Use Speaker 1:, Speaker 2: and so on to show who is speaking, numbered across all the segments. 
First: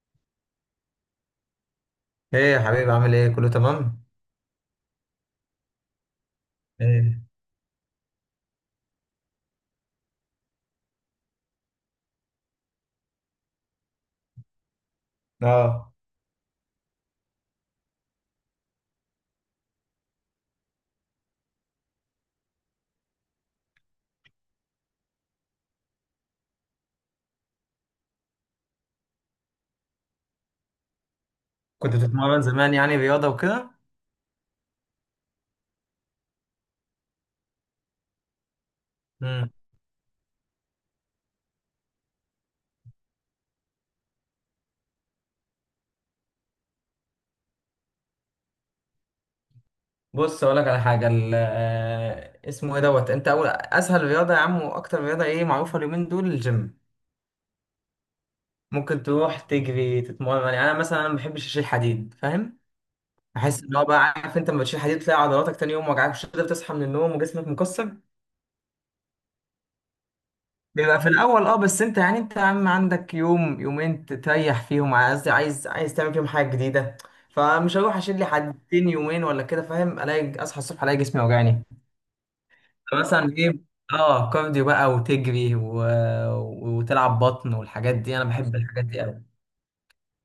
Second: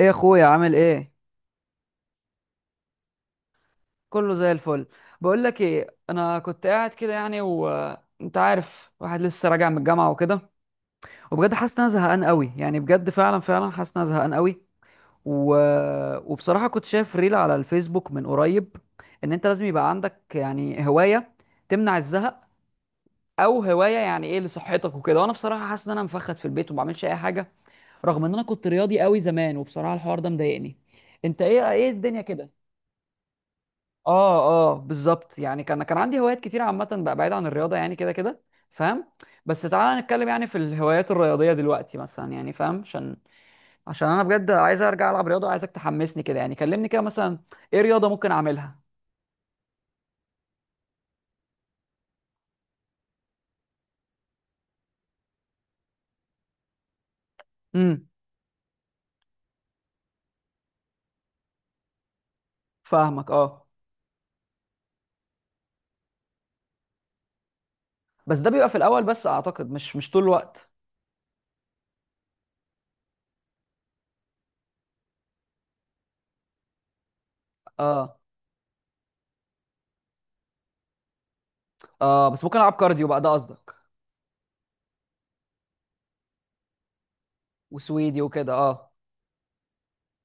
Speaker 1: ايه يا اخويا، عامل ايه؟
Speaker 2: ايه يا حبيبي، عامل ايه؟ كله تمام.
Speaker 1: كله زي الفل. بقول لك ايه، انا كنت قاعد كده
Speaker 2: ايه.
Speaker 1: يعني وانت عارف واحد لسه راجع من الجامعه وكده، وبجد حاسس ان انا زهقان قوي يعني، بجد فعلا فعلا حاسس ان انا زهقان قوي و...
Speaker 2: اه،
Speaker 1: وبصراحه كنت شايف ريل على الفيسبوك من قريب ان انت لازم يبقى عندك يعني هوايه تمنع الزهق، او هوايه يعني ايه لصحتك وكده. وانا بصراحه حاسس ان انا مفخد في البيت وما بعملش اي حاجه رغم ان انا كنت رياضي قوي زمان، وبصراحه الحوار ده مضايقني. انت ايه
Speaker 2: كنت
Speaker 1: الدنيا
Speaker 2: بتتمرن
Speaker 1: كده؟
Speaker 2: زمان يعني رياضه وكده؟
Speaker 1: اه اه، بالظبط. يعني كان عندي هوايات كتير عامة بقى بعيد عن الرياضة يعني كده كده، فاهم؟
Speaker 2: امم.
Speaker 1: بس تعالى نتكلم يعني في الهوايات الرياضية دلوقتي مثلا، يعني فاهم، عشان، عشان انا بجد عايز ارجع العب رياضة. عايزك تحمسني كده يعني، كلمني كده مثلا، ايه رياضة ممكن اعملها؟
Speaker 2: بص اقول لك على حاجه اسمه ايه دوت. انت اول اسهل رياضه يا عم، واكتر رياضه ايه معروفه اليومين دول الجيم.
Speaker 1: امم
Speaker 2: ممكن تروح تجري تتمرن، يعني مثلا أنا ما بحبش اشيل حديد، فاهم.
Speaker 1: فاهمك،
Speaker 2: احس
Speaker 1: اه.
Speaker 2: ان هو بقى، عارف انت لما بتشيل حديد، تلاقي عضلاتك تاني يوم وجعك، مش قادر تصحى من النوم وجسمك مكسر.
Speaker 1: بس ده بيبقى في الاول بس، اعتقد مش طول الوقت.
Speaker 2: بيبقى في الاول، اه، بس انت يا عم عندك يوم يومين تريح فيهم، عايز تعمل فيهم حاجه جديده. فمش هروح
Speaker 1: اه
Speaker 2: اشيل لي حدتين يومين ولا كده، فاهم، الاقي اصحى الصبح الاقي جسمي وجعني.
Speaker 1: اه، بس ممكن العب كارديو بقى، ده
Speaker 2: مثلا ايه؟
Speaker 1: قصدك؟
Speaker 2: اه، كارديو بقى وتجري وتلعب بطن والحاجات دي،
Speaker 1: وسويدي
Speaker 2: انا
Speaker 1: وكده،
Speaker 2: بحب الحاجات
Speaker 1: اه.
Speaker 2: دي قوي.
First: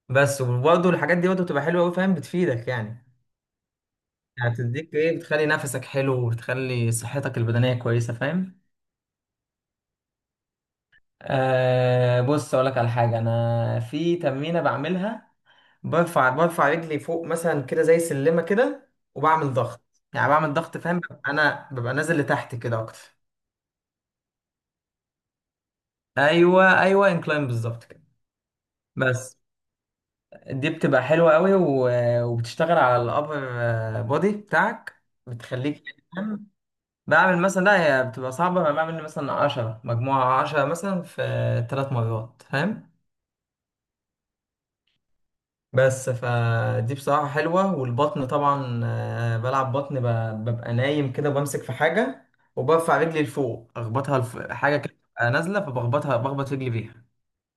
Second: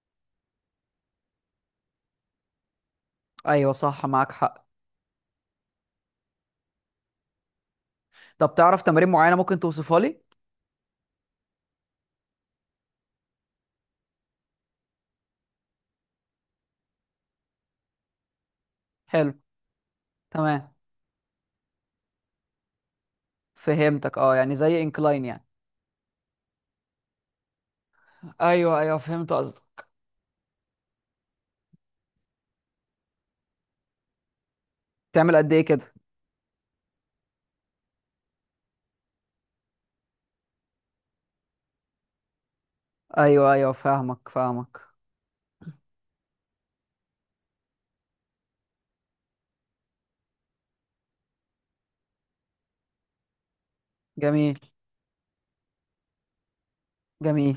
Speaker 2: بس وبرضه الحاجات دي برضه بتبقى حلوه قوي، فاهم، بتفيدك يعني.
Speaker 1: ايوه صح، معاك
Speaker 2: يعني
Speaker 1: حق.
Speaker 2: بتديك ايه، بتخلي نفسك حلو، وبتخلي صحتك البدنيه كويسه،
Speaker 1: طب
Speaker 2: فاهم.
Speaker 1: تعرف تمارين معينة ممكن توصفها لي؟
Speaker 2: بص اقول لك على حاجه، انا في تمرينه بعملها. برفع رجلي فوق مثلا كده زي سلمة كده،
Speaker 1: حلو.
Speaker 2: وبعمل ضغط. يعني بعمل
Speaker 1: تمام،
Speaker 2: ضغط، فاهم، انا ببقى نازل لتحت كده اكتر.
Speaker 1: فهمتك اه، يعني زي انكلاين يعني.
Speaker 2: ايوه ايوه، انكلاين بالظبط كده.
Speaker 1: ايوه ايوه، فهمت
Speaker 2: بس
Speaker 1: قصدك.
Speaker 2: دي بتبقى حلوة قوي، و- وبتشتغل على الابر بودي بتاعك،
Speaker 1: تعمل قد ايه
Speaker 2: بتخليك،
Speaker 1: كده؟
Speaker 2: فاهم؟ بعمل مثلا، لا هي بتبقى صعبة، أنا بعمل مثلا 10 مجموعة، 10 مثلا في 3 مرات، فاهم.
Speaker 1: ايوه ايوه، فاهمك فاهمك.
Speaker 2: بس فدي بصراحة حلوة. والبطن طبعا، بلعب بطن، ببقى نايم كده وبمسك في حاجة، وبرفع رجلي لفوق أخبطها
Speaker 1: جميل،
Speaker 2: حاجة كده بتبقى نازلة، بخبط رجلي بيها.
Speaker 1: جميل.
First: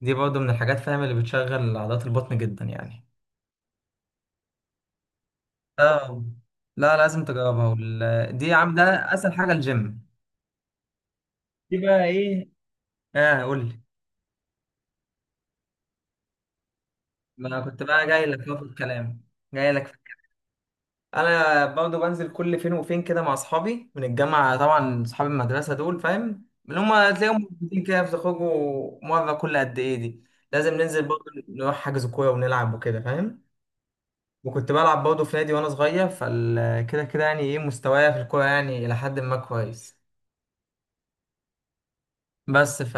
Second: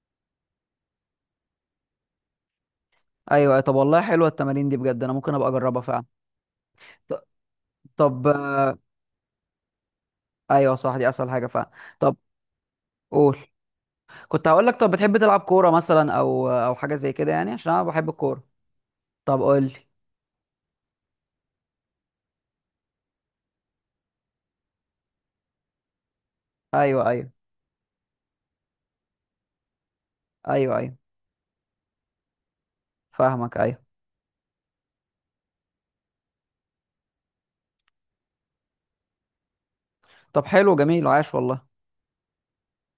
Speaker 2: دي برضه من الحاجات، فاهم، اللي بتشغل عضلات البطن جدا يعني.
Speaker 1: ايوه ايوه. طب والله حلوه التمارين دي، بجد انا ممكن ابقى اجربها فعلا.
Speaker 2: اه، لا
Speaker 1: ط-
Speaker 2: لازم تجربها،
Speaker 1: طب
Speaker 2: دي عم
Speaker 1: آه،
Speaker 2: ده. أسهل حاجة الجيم.
Speaker 1: ايوه صح، دي اسهل حاجه فعلا.
Speaker 2: دي بقى
Speaker 1: طب
Speaker 2: إيه؟
Speaker 1: قول.
Speaker 2: قول لي.
Speaker 1: كنت هقول لك، طب بتحب تلعب كوره مثلا او حاجه زي كده؟
Speaker 2: ما
Speaker 1: يعني
Speaker 2: أنا
Speaker 1: عشان انا
Speaker 2: كنت بقى
Speaker 1: بحب
Speaker 2: جاي
Speaker 1: الكوره.
Speaker 2: لك في الكلام،
Speaker 1: طب قول لي.
Speaker 2: جاي لك. انا برضه بنزل كل فين وفين كده مع اصحابي من الجامعه، طبعا اصحاب المدرسه دول، فاهم، اللي هم
Speaker 1: ايوه ايوه،
Speaker 2: تلاقيهم موجودين كده، بتخرجوا مره كل قد ايه دي. لازم
Speaker 1: ايوه ايوه.
Speaker 2: ننزل برضه نروح حجز كوره ونلعب وكده، فاهم.
Speaker 1: فاهمك، ايوه.
Speaker 2: وكنت بلعب برضه في نادي وانا صغير، فال كده كده يعني ايه مستوايا في الكوره، يعني الى حد ما كويس.
Speaker 1: طب حلو، جميل، عاش والله.
Speaker 2: بس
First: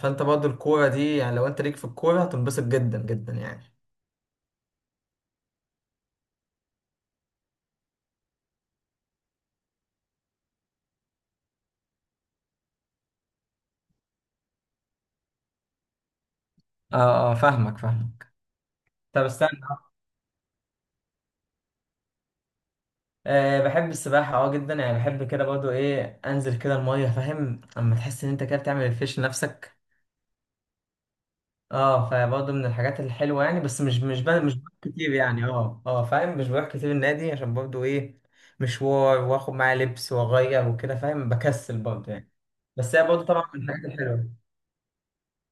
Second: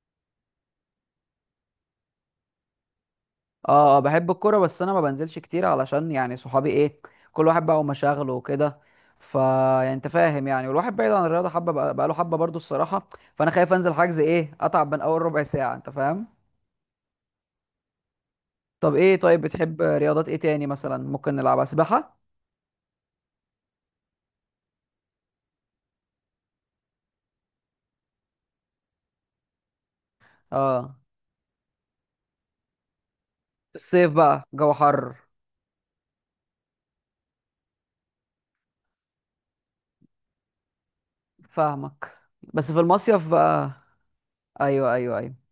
Speaker 2: فانت برضه الكوره دي، يعني لو انت ليك في الكوره هتنبسط جدا جدا يعني.
Speaker 1: اه اه، بحب الكوره، بس انا ما بنزلش كتير علشان يعني صحابي، ايه، كل واحد بقى ومشاغله وكده. ف يعني انت فاهم يعني، والواحد بعيد عن الرياضه حبه بقى، بقاله حبه برضو الصراحه. فانا خايف انزل حجز، ايه، اتعب من اول ربع ساعه، انت فاهم.
Speaker 2: اه اه، فاهمك فاهمك.
Speaker 1: طب ايه،
Speaker 2: طب
Speaker 1: طيب
Speaker 2: استنى.
Speaker 1: بتحب رياضات ايه تاني مثلا ممكن نلعبها؟ سباحه؟
Speaker 2: أه بحب السباحة، اه جدا يعني، بحب كده برضو ايه انزل كده المية، فاهم، اما تحس ان انت كده بتعمل ريفريش لنفسك.
Speaker 1: اه،
Speaker 2: اه، فبرضو من الحاجات الحلوة يعني، بس مش
Speaker 1: الصيف
Speaker 2: مش ب-
Speaker 1: بقى
Speaker 2: مش
Speaker 1: جو
Speaker 2: بروح كتير
Speaker 1: حر.
Speaker 2: يعني. اه اه، فاهم، مش بروح كتير النادي عشان برضو ايه، مشوار واخد معايا لبس واغير وكده، فاهم، بكسل برضو
Speaker 1: فاهمك.
Speaker 2: يعني.
Speaker 1: بس في
Speaker 2: بس هي برضو
Speaker 1: المصيف
Speaker 2: طبعا
Speaker 1: بقى.
Speaker 2: من الحاجات الحلوة.
Speaker 1: ايوه ايوه ايوه،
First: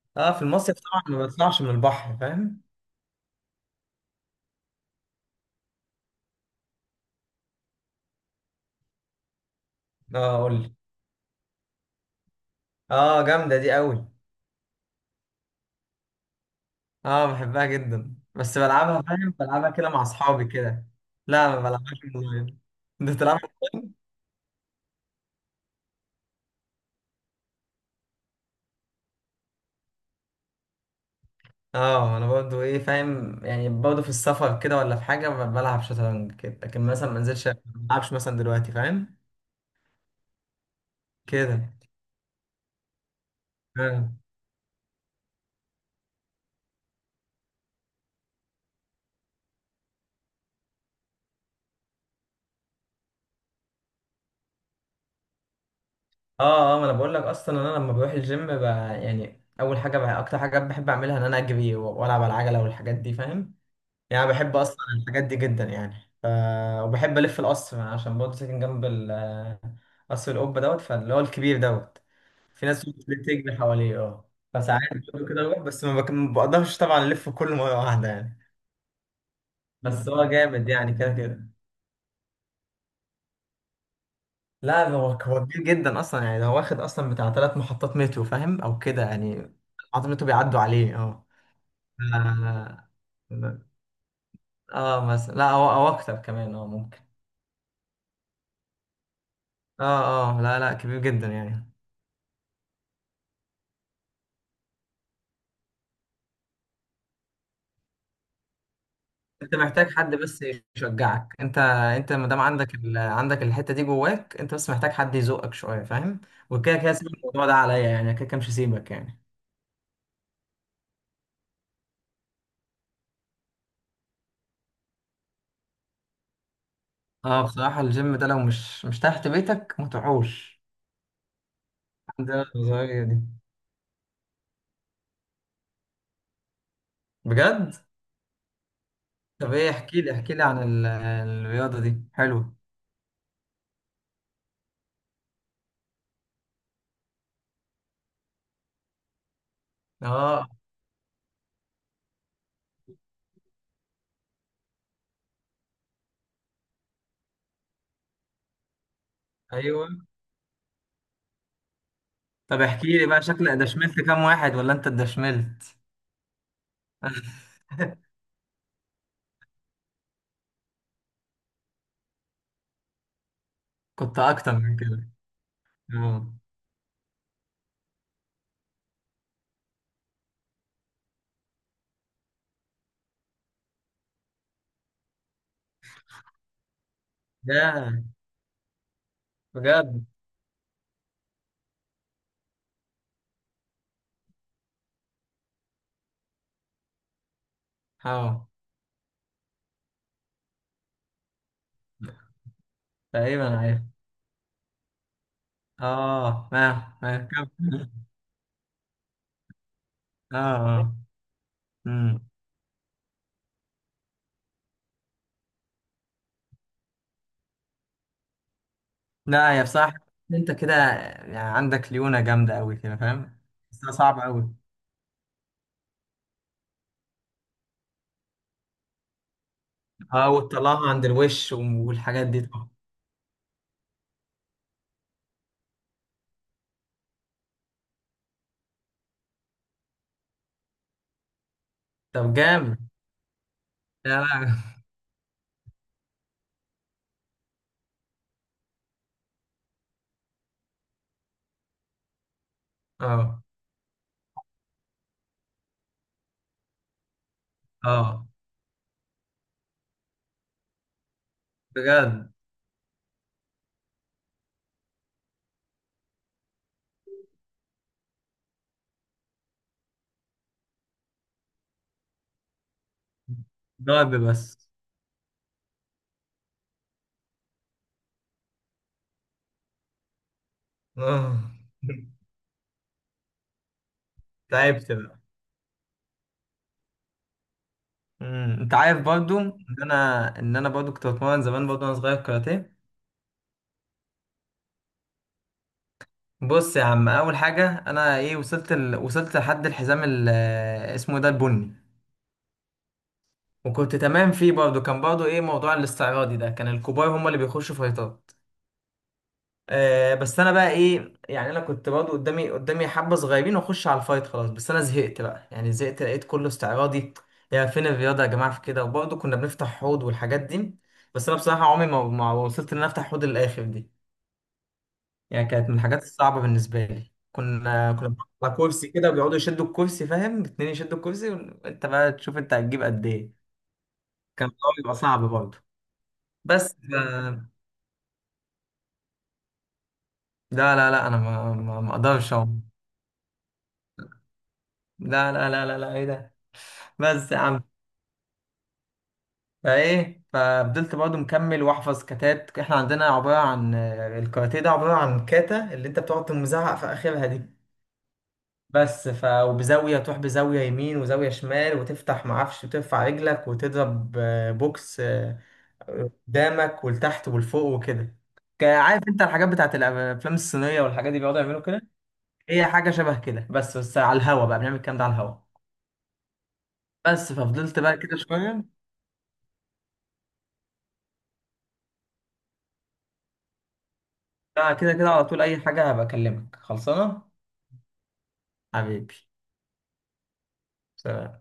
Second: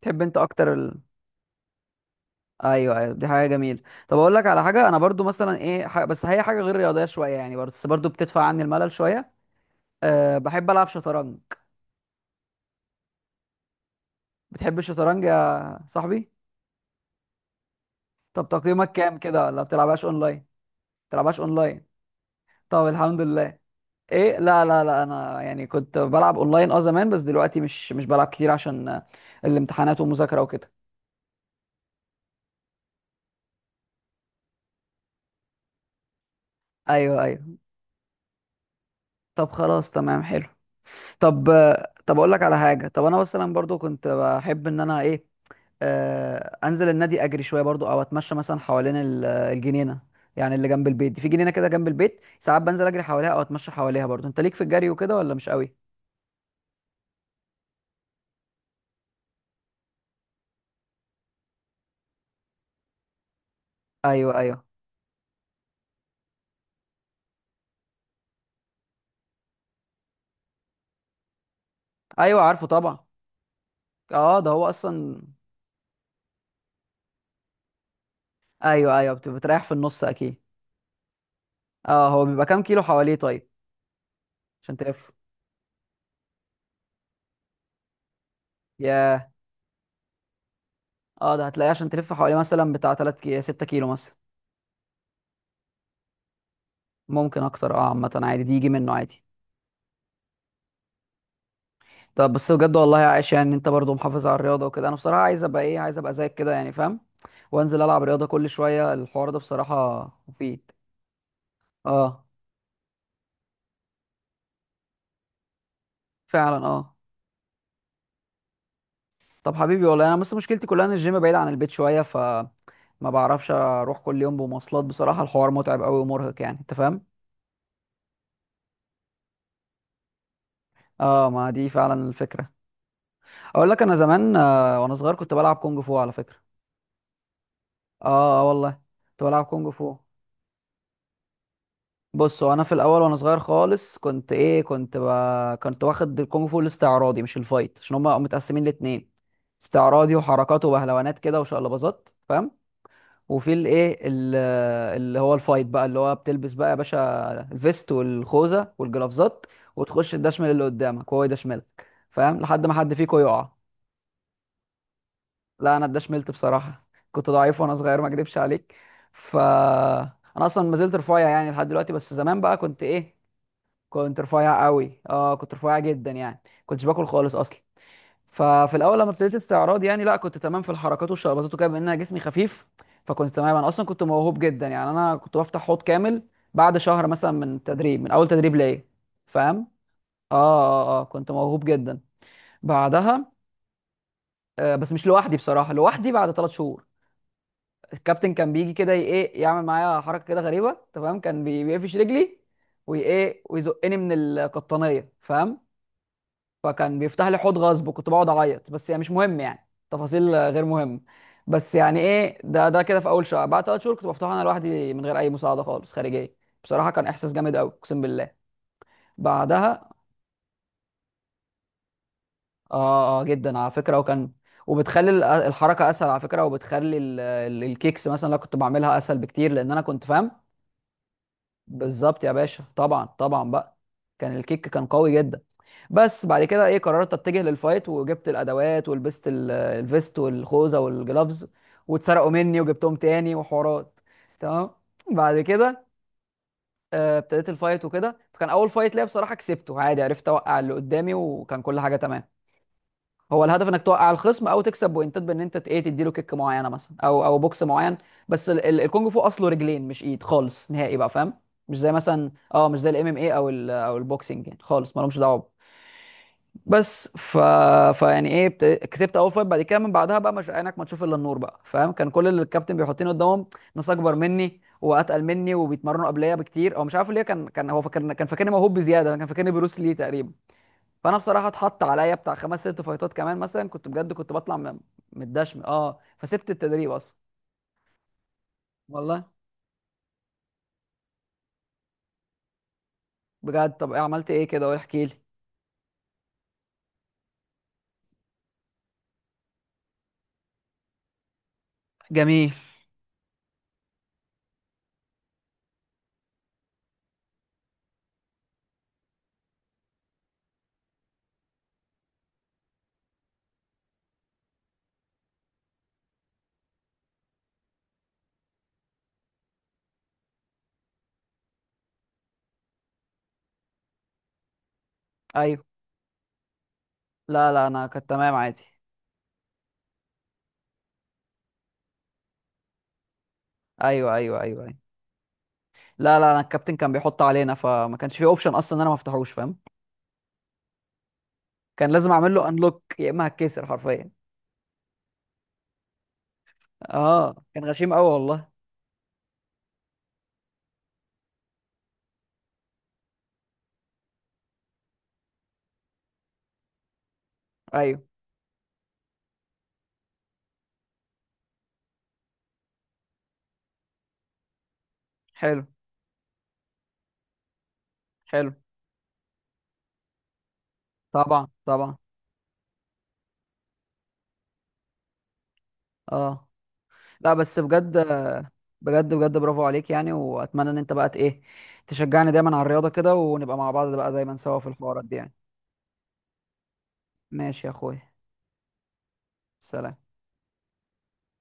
Speaker 1: تحب
Speaker 2: اه،
Speaker 1: انت
Speaker 2: في
Speaker 1: اكتر؟
Speaker 2: المصيف طبعا ما بطلعش من البحر، فاهم.
Speaker 1: ايوه ايوه، دي حاجه جميله. طب اقول لك على حاجه، انا برضو مثلا، ايه، بس هي حاجه غير رياضيه شويه يعني، برضو، بس برضو بتدفع عني الملل شويه.
Speaker 2: اه
Speaker 1: أه، بحب
Speaker 2: قولي.
Speaker 1: العب شطرنج.
Speaker 2: اه، جامدة دي قوي.
Speaker 1: بتحب الشطرنج يا صاحبي؟
Speaker 2: اه، بحبها جدا،
Speaker 1: طب
Speaker 2: بس
Speaker 1: تقييمك
Speaker 2: بلعبها،
Speaker 1: كام
Speaker 2: فاهم،
Speaker 1: كده، ولا
Speaker 2: بلعبها كده مع
Speaker 1: بتلعبهاش اونلاين؟
Speaker 2: اصحابي كده.
Speaker 1: بتلعبهاش
Speaker 2: لا، ما
Speaker 1: اونلاين؟
Speaker 2: بلعبهاش اونلاين.
Speaker 1: طب
Speaker 2: انت
Speaker 1: الحمد
Speaker 2: بتلعب؟
Speaker 1: لله. ايه؟ لا لا لا، انا يعني كنت بلعب اونلاين اه زمان، بس دلوقتي مش بلعب كتير عشان الامتحانات والمذاكره وكده.
Speaker 2: اه، انا برضه ايه، فاهم يعني، برضه في السفر كده ولا في حاجه بلعب شطرنج كده، لكن مثلا ما
Speaker 1: ايوه
Speaker 2: انزلش ما
Speaker 1: ايوه.
Speaker 2: بلعبش مثلا دلوقتي، فاهم،
Speaker 1: طب خلاص، تمام، حلو. طب
Speaker 2: كده.
Speaker 1: طب اقول لك على حاجه. طب انا مثلا برضو كنت
Speaker 2: اه
Speaker 1: بحب ان انا، ايه، انزل النادي اجري شويه برضو، او اتمشى مثلا حوالين الجنينه يعني اللي جنب البيت دي، في جنينه كده جنب البيت، ساعات بنزل اجري حواليها او اتمشى حواليها. برضو انت ليك في الجري وكده ولا مش قوي؟
Speaker 2: اه، ما انا بقول لك اصلا انا لما بروح الجيم يعني اول حاجه بقى اكتر حاجه بحب اعملها ان انا اجري و- والعب على العجله والحاجات دي، فاهم. يعني أنا
Speaker 1: ايوه
Speaker 2: بحب
Speaker 1: ايوه.
Speaker 2: اصلا الحاجات دي جدا يعني ف... وبحب الف القصر عشان برضه ساكن جنب قصر القبة دوت، فاللي هو الكبير دوت.
Speaker 1: ايوه، عارفه
Speaker 2: في ناس
Speaker 1: طبعا.
Speaker 2: بتجري حواليه، اه،
Speaker 1: اه، ده هو
Speaker 2: فساعات
Speaker 1: اصلا.
Speaker 2: بيقولوا كده بروح، بس ما بقدرش طبعا الف كله مرة واحدة يعني.
Speaker 1: ايوه ايوه، بتريح في النص
Speaker 2: بس هو
Speaker 1: اكيد.
Speaker 2: جامد يعني كده كده.
Speaker 1: اه، هو بيبقى كام كيلو حواليه طيب؟ عشان
Speaker 2: لا،
Speaker 1: تلف.
Speaker 2: هو كبير جدا اصلا، يعني هو واخد اصلا بتاع 3 محطات مترو، فاهم، او كده
Speaker 1: ياه.
Speaker 2: يعني. محطات مترو بيعدوا عليه، اه.
Speaker 1: اه، ده هتلاقيه عشان تلف حواليه مثلا
Speaker 2: اه
Speaker 1: بتاع 3 كي 6 كيلو مثلا.
Speaker 2: مثلا لا هو او اكتر كمان، اه، ممكن.
Speaker 1: ممكن اكتر، اه، عامه عادي، دي يجي منه عادي.
Speaker 2: اه اه، لا لا كبير جدا يعني.
Speaker 1: طب بس بجد والله عايش، يعني انت برضو محافظ على الرياضه وكده. انا بصراحه عايز ابقى، ايه، عايز ابقى زيك كده يعني فاهم، وانزل العب رياضه كل شويه. الحوار ده
Speaker 2: انت محتاج
Speaker 1: بصراحه
Speaker 2: حد بس
Speaker 1: مفيد.
Speaker 2: يشجعك، انت
Speaker 1: اه،
Speaker 2: ما دام عندك عندك الحته دي جواك، انت بس محتاج حد يزقك شويه، فاهم.
Speaker 1: فعلا،
Speaker 2: وكده كده
Speaker 1: اه.
Speaker 2: سيب الموضوع ده عليا، يعني كده كده مش هسيبك يعني.
Speaker 1: طب حبيبي والله، انا بس مشكلتي كلها ان الجيم بعيد عن البيت شويه، ف ما بعرفش اروح كل يوم بمواصلات، بصراحه الحوار متعب قوي ومرهق يعني، انت فاهم.
Speaker 2: اه، بصراحه الجيم ده لو مش تحت بيتك ما تروحوش.
Speaker 1: اه، ما دي فعلا
Speaker 2: عندنا
Speaker 1: الفكره.
Speaker 2: النظريه دي.
Speaker 1: اقول لك، انا زمان وانا صغير كنت بلعب كونج فو على فكره.
Speaker 2: بجد؟
Speaker 1: اه اه، والله. كنت بلعب
Speaker 2: طب
Speaker 1: كونج
Speaker 2: ايه،
Speaker 1: فو.
Speaker 2: احكي لي احكي لي عن ال... الرياضه دي
Speaker 1: بص هو
Speaker 2: حلوه.
Speaker 1: انا في الاول وانا صغير خالص كنت، ايه، كنت واخد الكونغ فو الاستعراضي مش الفايت، عشان هما متقسمين لاتنين، استعراضي
Speaker 2: اه.
Speaker 1: وحركات وبهلوانات كده وشقلباظات، فاهم. وفي الايه، اللي هو الفايت بقى، اللي هو بتلبس بقى يا باشا الفيست والخوذه والجلافزات،
Speaker 2: ايوه،
Speaker 1: وتخش تدشمل اللي قدامك وهو يدشملك، فاهم،
Speaker 2: طب
Speaker 1: لحد ما حد
Speaker 2: احكي لي
Speaker 1: فيكم
Speaker 2: بقى
Speaker 1: يقع.
Speaker 2: شكلك دشملت كام واحد ولا انت
Speaker 1: لا،
Speaker 2: اتدشملت؟
Speaker 1: انا اتدشملت بصراحه. كنت ضعيف وانا صغير، ما اكدبش عليك. ف انا اصلا ما زلت رفيع يعني لحد دلوقتي، بس زمان بقى كنت، ايه،
Speaker 2: كنت
Speaker 1: كنت
Speaker 2: اكتر
Speaker 1: رفيع
Speaker 2: من
Speaker 1: قوي،
Speaker 2: كده.
Speaker 1: اه، كنت رفيع جدا
Speaker 2: اه.
Speaker 1: يعني، كنتش باكل خالص اصلا. ففي الاول لما ابتديت استعراض يعني، لا كنت تمام في الحركات والشربات وكده، بما ان أنا جسمي خفيف. فكنت تمام، انا اصلا كنت موهوب جدا يعني، انا كنت بفتح حوض كامل بعد شهر مثلا من
Speaker 2: ياه،
Speaker 1: التدريب، من اول تدريب ليا، فاهم.
Speaker 2: بجد.
Speaker 1: اه اه اه، كنت موهوب جدا. بعدها، آه، بس مش لوحدي بصراحه، لوحدي بعد ثلاث شهور. الكابتن
Speaker 2: اه.
Speaker 1: كان بيجي كده ايه يعمل معايا حركه كده غريبه تمام، كان بيقفش رجلي، وايه،
Speaker 2: تقريبا عارف.
Speaker 1: ويزقني من القطنيه، فاهم.
Speaker 2: اه، ما
Speaker 1: فكان
Speaker 2: ما
Speaker 1: بيفتح لي حوض غصب،
Speaker 2: كمل.
Speaker 1: وكنت بقعد اعيط، بس يعني مش مهم، يعني تفاصيل
Speaker 2: اه
Speaker 1: غير
Speaker 2: اه.
Speaker 1: مهمه. بس يعني
Speaker 2: امم،
Speaker 1: ايه، ده كده في اول شهر، بعد ثلاث شهور كنت بفتحه انا لوحدي من غير اي مساعده خالص خارجيه. بصراحه كان احساس جامد قوي، اقسم بالله.
Speaker 2: لا يا
Speaker 1: بعدها،
Speaker 2: بصراحة، انت كده يعني عندك ليونة جامدة قوي كده،
Speaker 1: اه اه،
Speaker 2: فاهم.
Speaker 1: جدا على
Speaker 2: بس ده
Speaker 1: فكره.
Speaker 2: صعب
Speaker 1: وكان،
Speaker 2: قوي.
Speaker 1: وبتخلي الحركه اسهل على فكره، وبتخلي الكيكس مثلا اللي أنا كنت بعملها اسهل بكتير، لان انا كنت فاهم.
Speaker 2: اه، وتطلعها عند الوش
Speaker 1: بالظبط
Speaker 2: والحاجات
Speaker 1: يا
Speaker 2: دي
Speaker 1: باشا،
Speaker 2: طبعا.
Speaker 1: طبعا طبعا بقى. كان الكيك كان قوي جدا. بس بعد كده، ايه، قررت اتجه للفايت، وجبت الادوات ولبست الفيست والخوذه والجلافز، واتسرقوا
Speaker 2: طب
Speaker 1: مني
Speaker 2: جامد.
Speaker 1: وجبتهم تاني وحوارات.
Speaker 2: لا
Speaker 1: تمام.
Speaker 2: لا.
Speaker 1: بعد كده ابتديت الفايت وكده، فكان اول فايت ليا بصراحه كسبته عادي، عرفت اوقع اللي قدامي، وكان كل حاجه تمام.
Speaker 2: اه
Speaker 1: هو الهدف انك توقع الخصم او تكسب بوينتات، بان انت ايه تديله كيك معينه مثلا او بوكس معين.
Speaker 2: اه،
Speaker 1: بس الكونج فو اصله رجلين، مش ايد خالص نهائي بقى، فاهم.
Speaker 2: بجد.
Speaker 1: مش زي الام ام اي، او البوكسنج يعني، خالص مالهمش دعوه. بس ف فيعني ايه كسبت اول فايت، بعد كده من بعدها بقى مش عينك ما تشوف الا النور بقى، فاهم. كان كل اللي الكابتن بيحطني قدامهم ناس اكبر
Speaker 2: ضرب
Speaker 1: مني
Speaker 2: بس.
Speaker 1: واتقل مني وبيتمرنوا قبليه بكتير. هو مش عارف ليه، كان هو فاكر، كان فاكرني موهوب بزياده، كان فاكرني بروس لي تقريبا. فانا
Speaker 2: اه،
Speaker 1: بصراحه اتحط عليا بتاع خمس ست فايتات كمان مثلا، كنت بجد كنت بطلع
Speaker 2: تعبت بقى.
Speaker 1: متدشم، اه، فسبت التدريب اصلا.
Speaker 2: امم، انت عارف
Speaker 1: والله.
Speaker 2: برضو ان انا برضو كنت بتمرن زمان برضو وانا صغير كاراتيه.
Speaker 1: بجد، طب إيه، عملت ايه كده؟ احكي لي.
Speaker 2: بص يا عم، اول حاجه انا ايه وصلت وصلت لحد الحزام اسمه ده البني.
Speaker 1: جميل.
Speaker 2: وكنت تمام فيه برضه، كان برضه ايه موضوع الاستعراضي ده، كان الكبار هم اللي بيخشوا فايتات. بس انا بقى ايه، يعني انا كنت برضه قدامي قدامي حبه صغيرين، واخش على الفايت خلاص، بس انا زهقت بقى، يعني زهقت، لقيت كله استعراضي. يا فين الرياضه يا جماعه، في كده، وبرضه كنا بنفتح حوض والحاجات دي. بس انا بصراحه عمري ما وصلت ان انا افتح حوض للاخر دي. يعني
Speaker 1: ايوه.
Speaker 2: كانت من الحاجات الصعبة بالنسبة لي،
Speaker 1: لا لا، انا
Speaker 2: كنا
Speaker 1: كنت
Speaker 2: بنقعد
Speaker 1: تمام
Speaker 2: على
Speaker 1: عادي.
Speaker 2: كرسي كده، وبيقعدوا يشدوا الكرسي، فاهم، اتنين يشدوا الكرسي وانت بقى تشوف انت هتجيب قد ايه.
Speaker 1: ايوه ايوه،
Speaker 2: كان
Speaker 1: ايوه
Speaker 2: الأول
Speaker 1: ايوه.
Speaker 2: بيبقى صعب برضه،
Speaker 1: لا لا، انا
Speaker 2: بس
Speaker 1: الكابتن كان بيحط علينا، فما كانش في اوبشن اصلا ان انا ما افتحوش، فاهم.
Speaker 2: لا لا لا انا ما ما
Speaker 1: كان
Speaker 2: ما
Speaker 1: لازم
Speaker 2: اقدرش
Speaker 1: اعمل له
Speaker 2: أقوم.
Speaker 1: انلوك يا اما هتكسر حرفيا.
Speaker 2: لا لا لا لا لا، ايه ده؟ بس يا
Speaker 1: اه كان
Speaker 2: عم،
Speaker 1: غشيم قوي والله.
Speaker 2: فايه ففضلت برضه مكمل واحفظ كاتات. احنا عندنا عبارة عن، الكاراتيه ده عبارة عن كاتا، اللي انت بتقعد تزعق في اخرها دي.
Speaker 1: ايوه.
Speaker 2: بس ف، وبزاوية تروح، بزاوية يمين وزاوية شمال وتفتح معرفش، وترفع رجلك وتضرب، بوكس
Speaker 1: حلو،
Speaker 2: قدامك ولتحت ولفوق وكده.
Speaker 1: حلو.
Speaker 2: عارف انت الحاجات بتاعت الافلام الصينية والحاجات دي، بيقعدوا
Speaker 1: طبعا
Speaker 2: يعملوا كده.
Speaker 1: طبعا،
Speaker 2: هي حاجة شبه كده، بس على الهوا بقى بنعمل الكلام ده على الهوا.
Speaker 1: اه.
Speaker 2: بس
Speaker 1: لا بس
Speaker 2: ففضلت
Speaker 1: بجد،
Speaker 2: بقى كده شوية.
Speaker 1: بجد بجد، برافو عليك يعني. واتمنى ان انت بقى ايه تشجعني دايما على الرياضه كده، ونبقى مع بعض بقى دايما سوا في
Speaker 2: لا، كده
Speaker 1: الحوارات
Speaker 2: كده
Speaker 1: دي
Speaker 2: على
Speaker 1: يعني.
Speaker 2: طول، أي حاجة هبقى أكلمك، خلصانة.
Speaker 1: ماشي يا اخويا.
Speaker 2: حبيبي،
Speaker 1: سلام.
Speaker 2: سلام.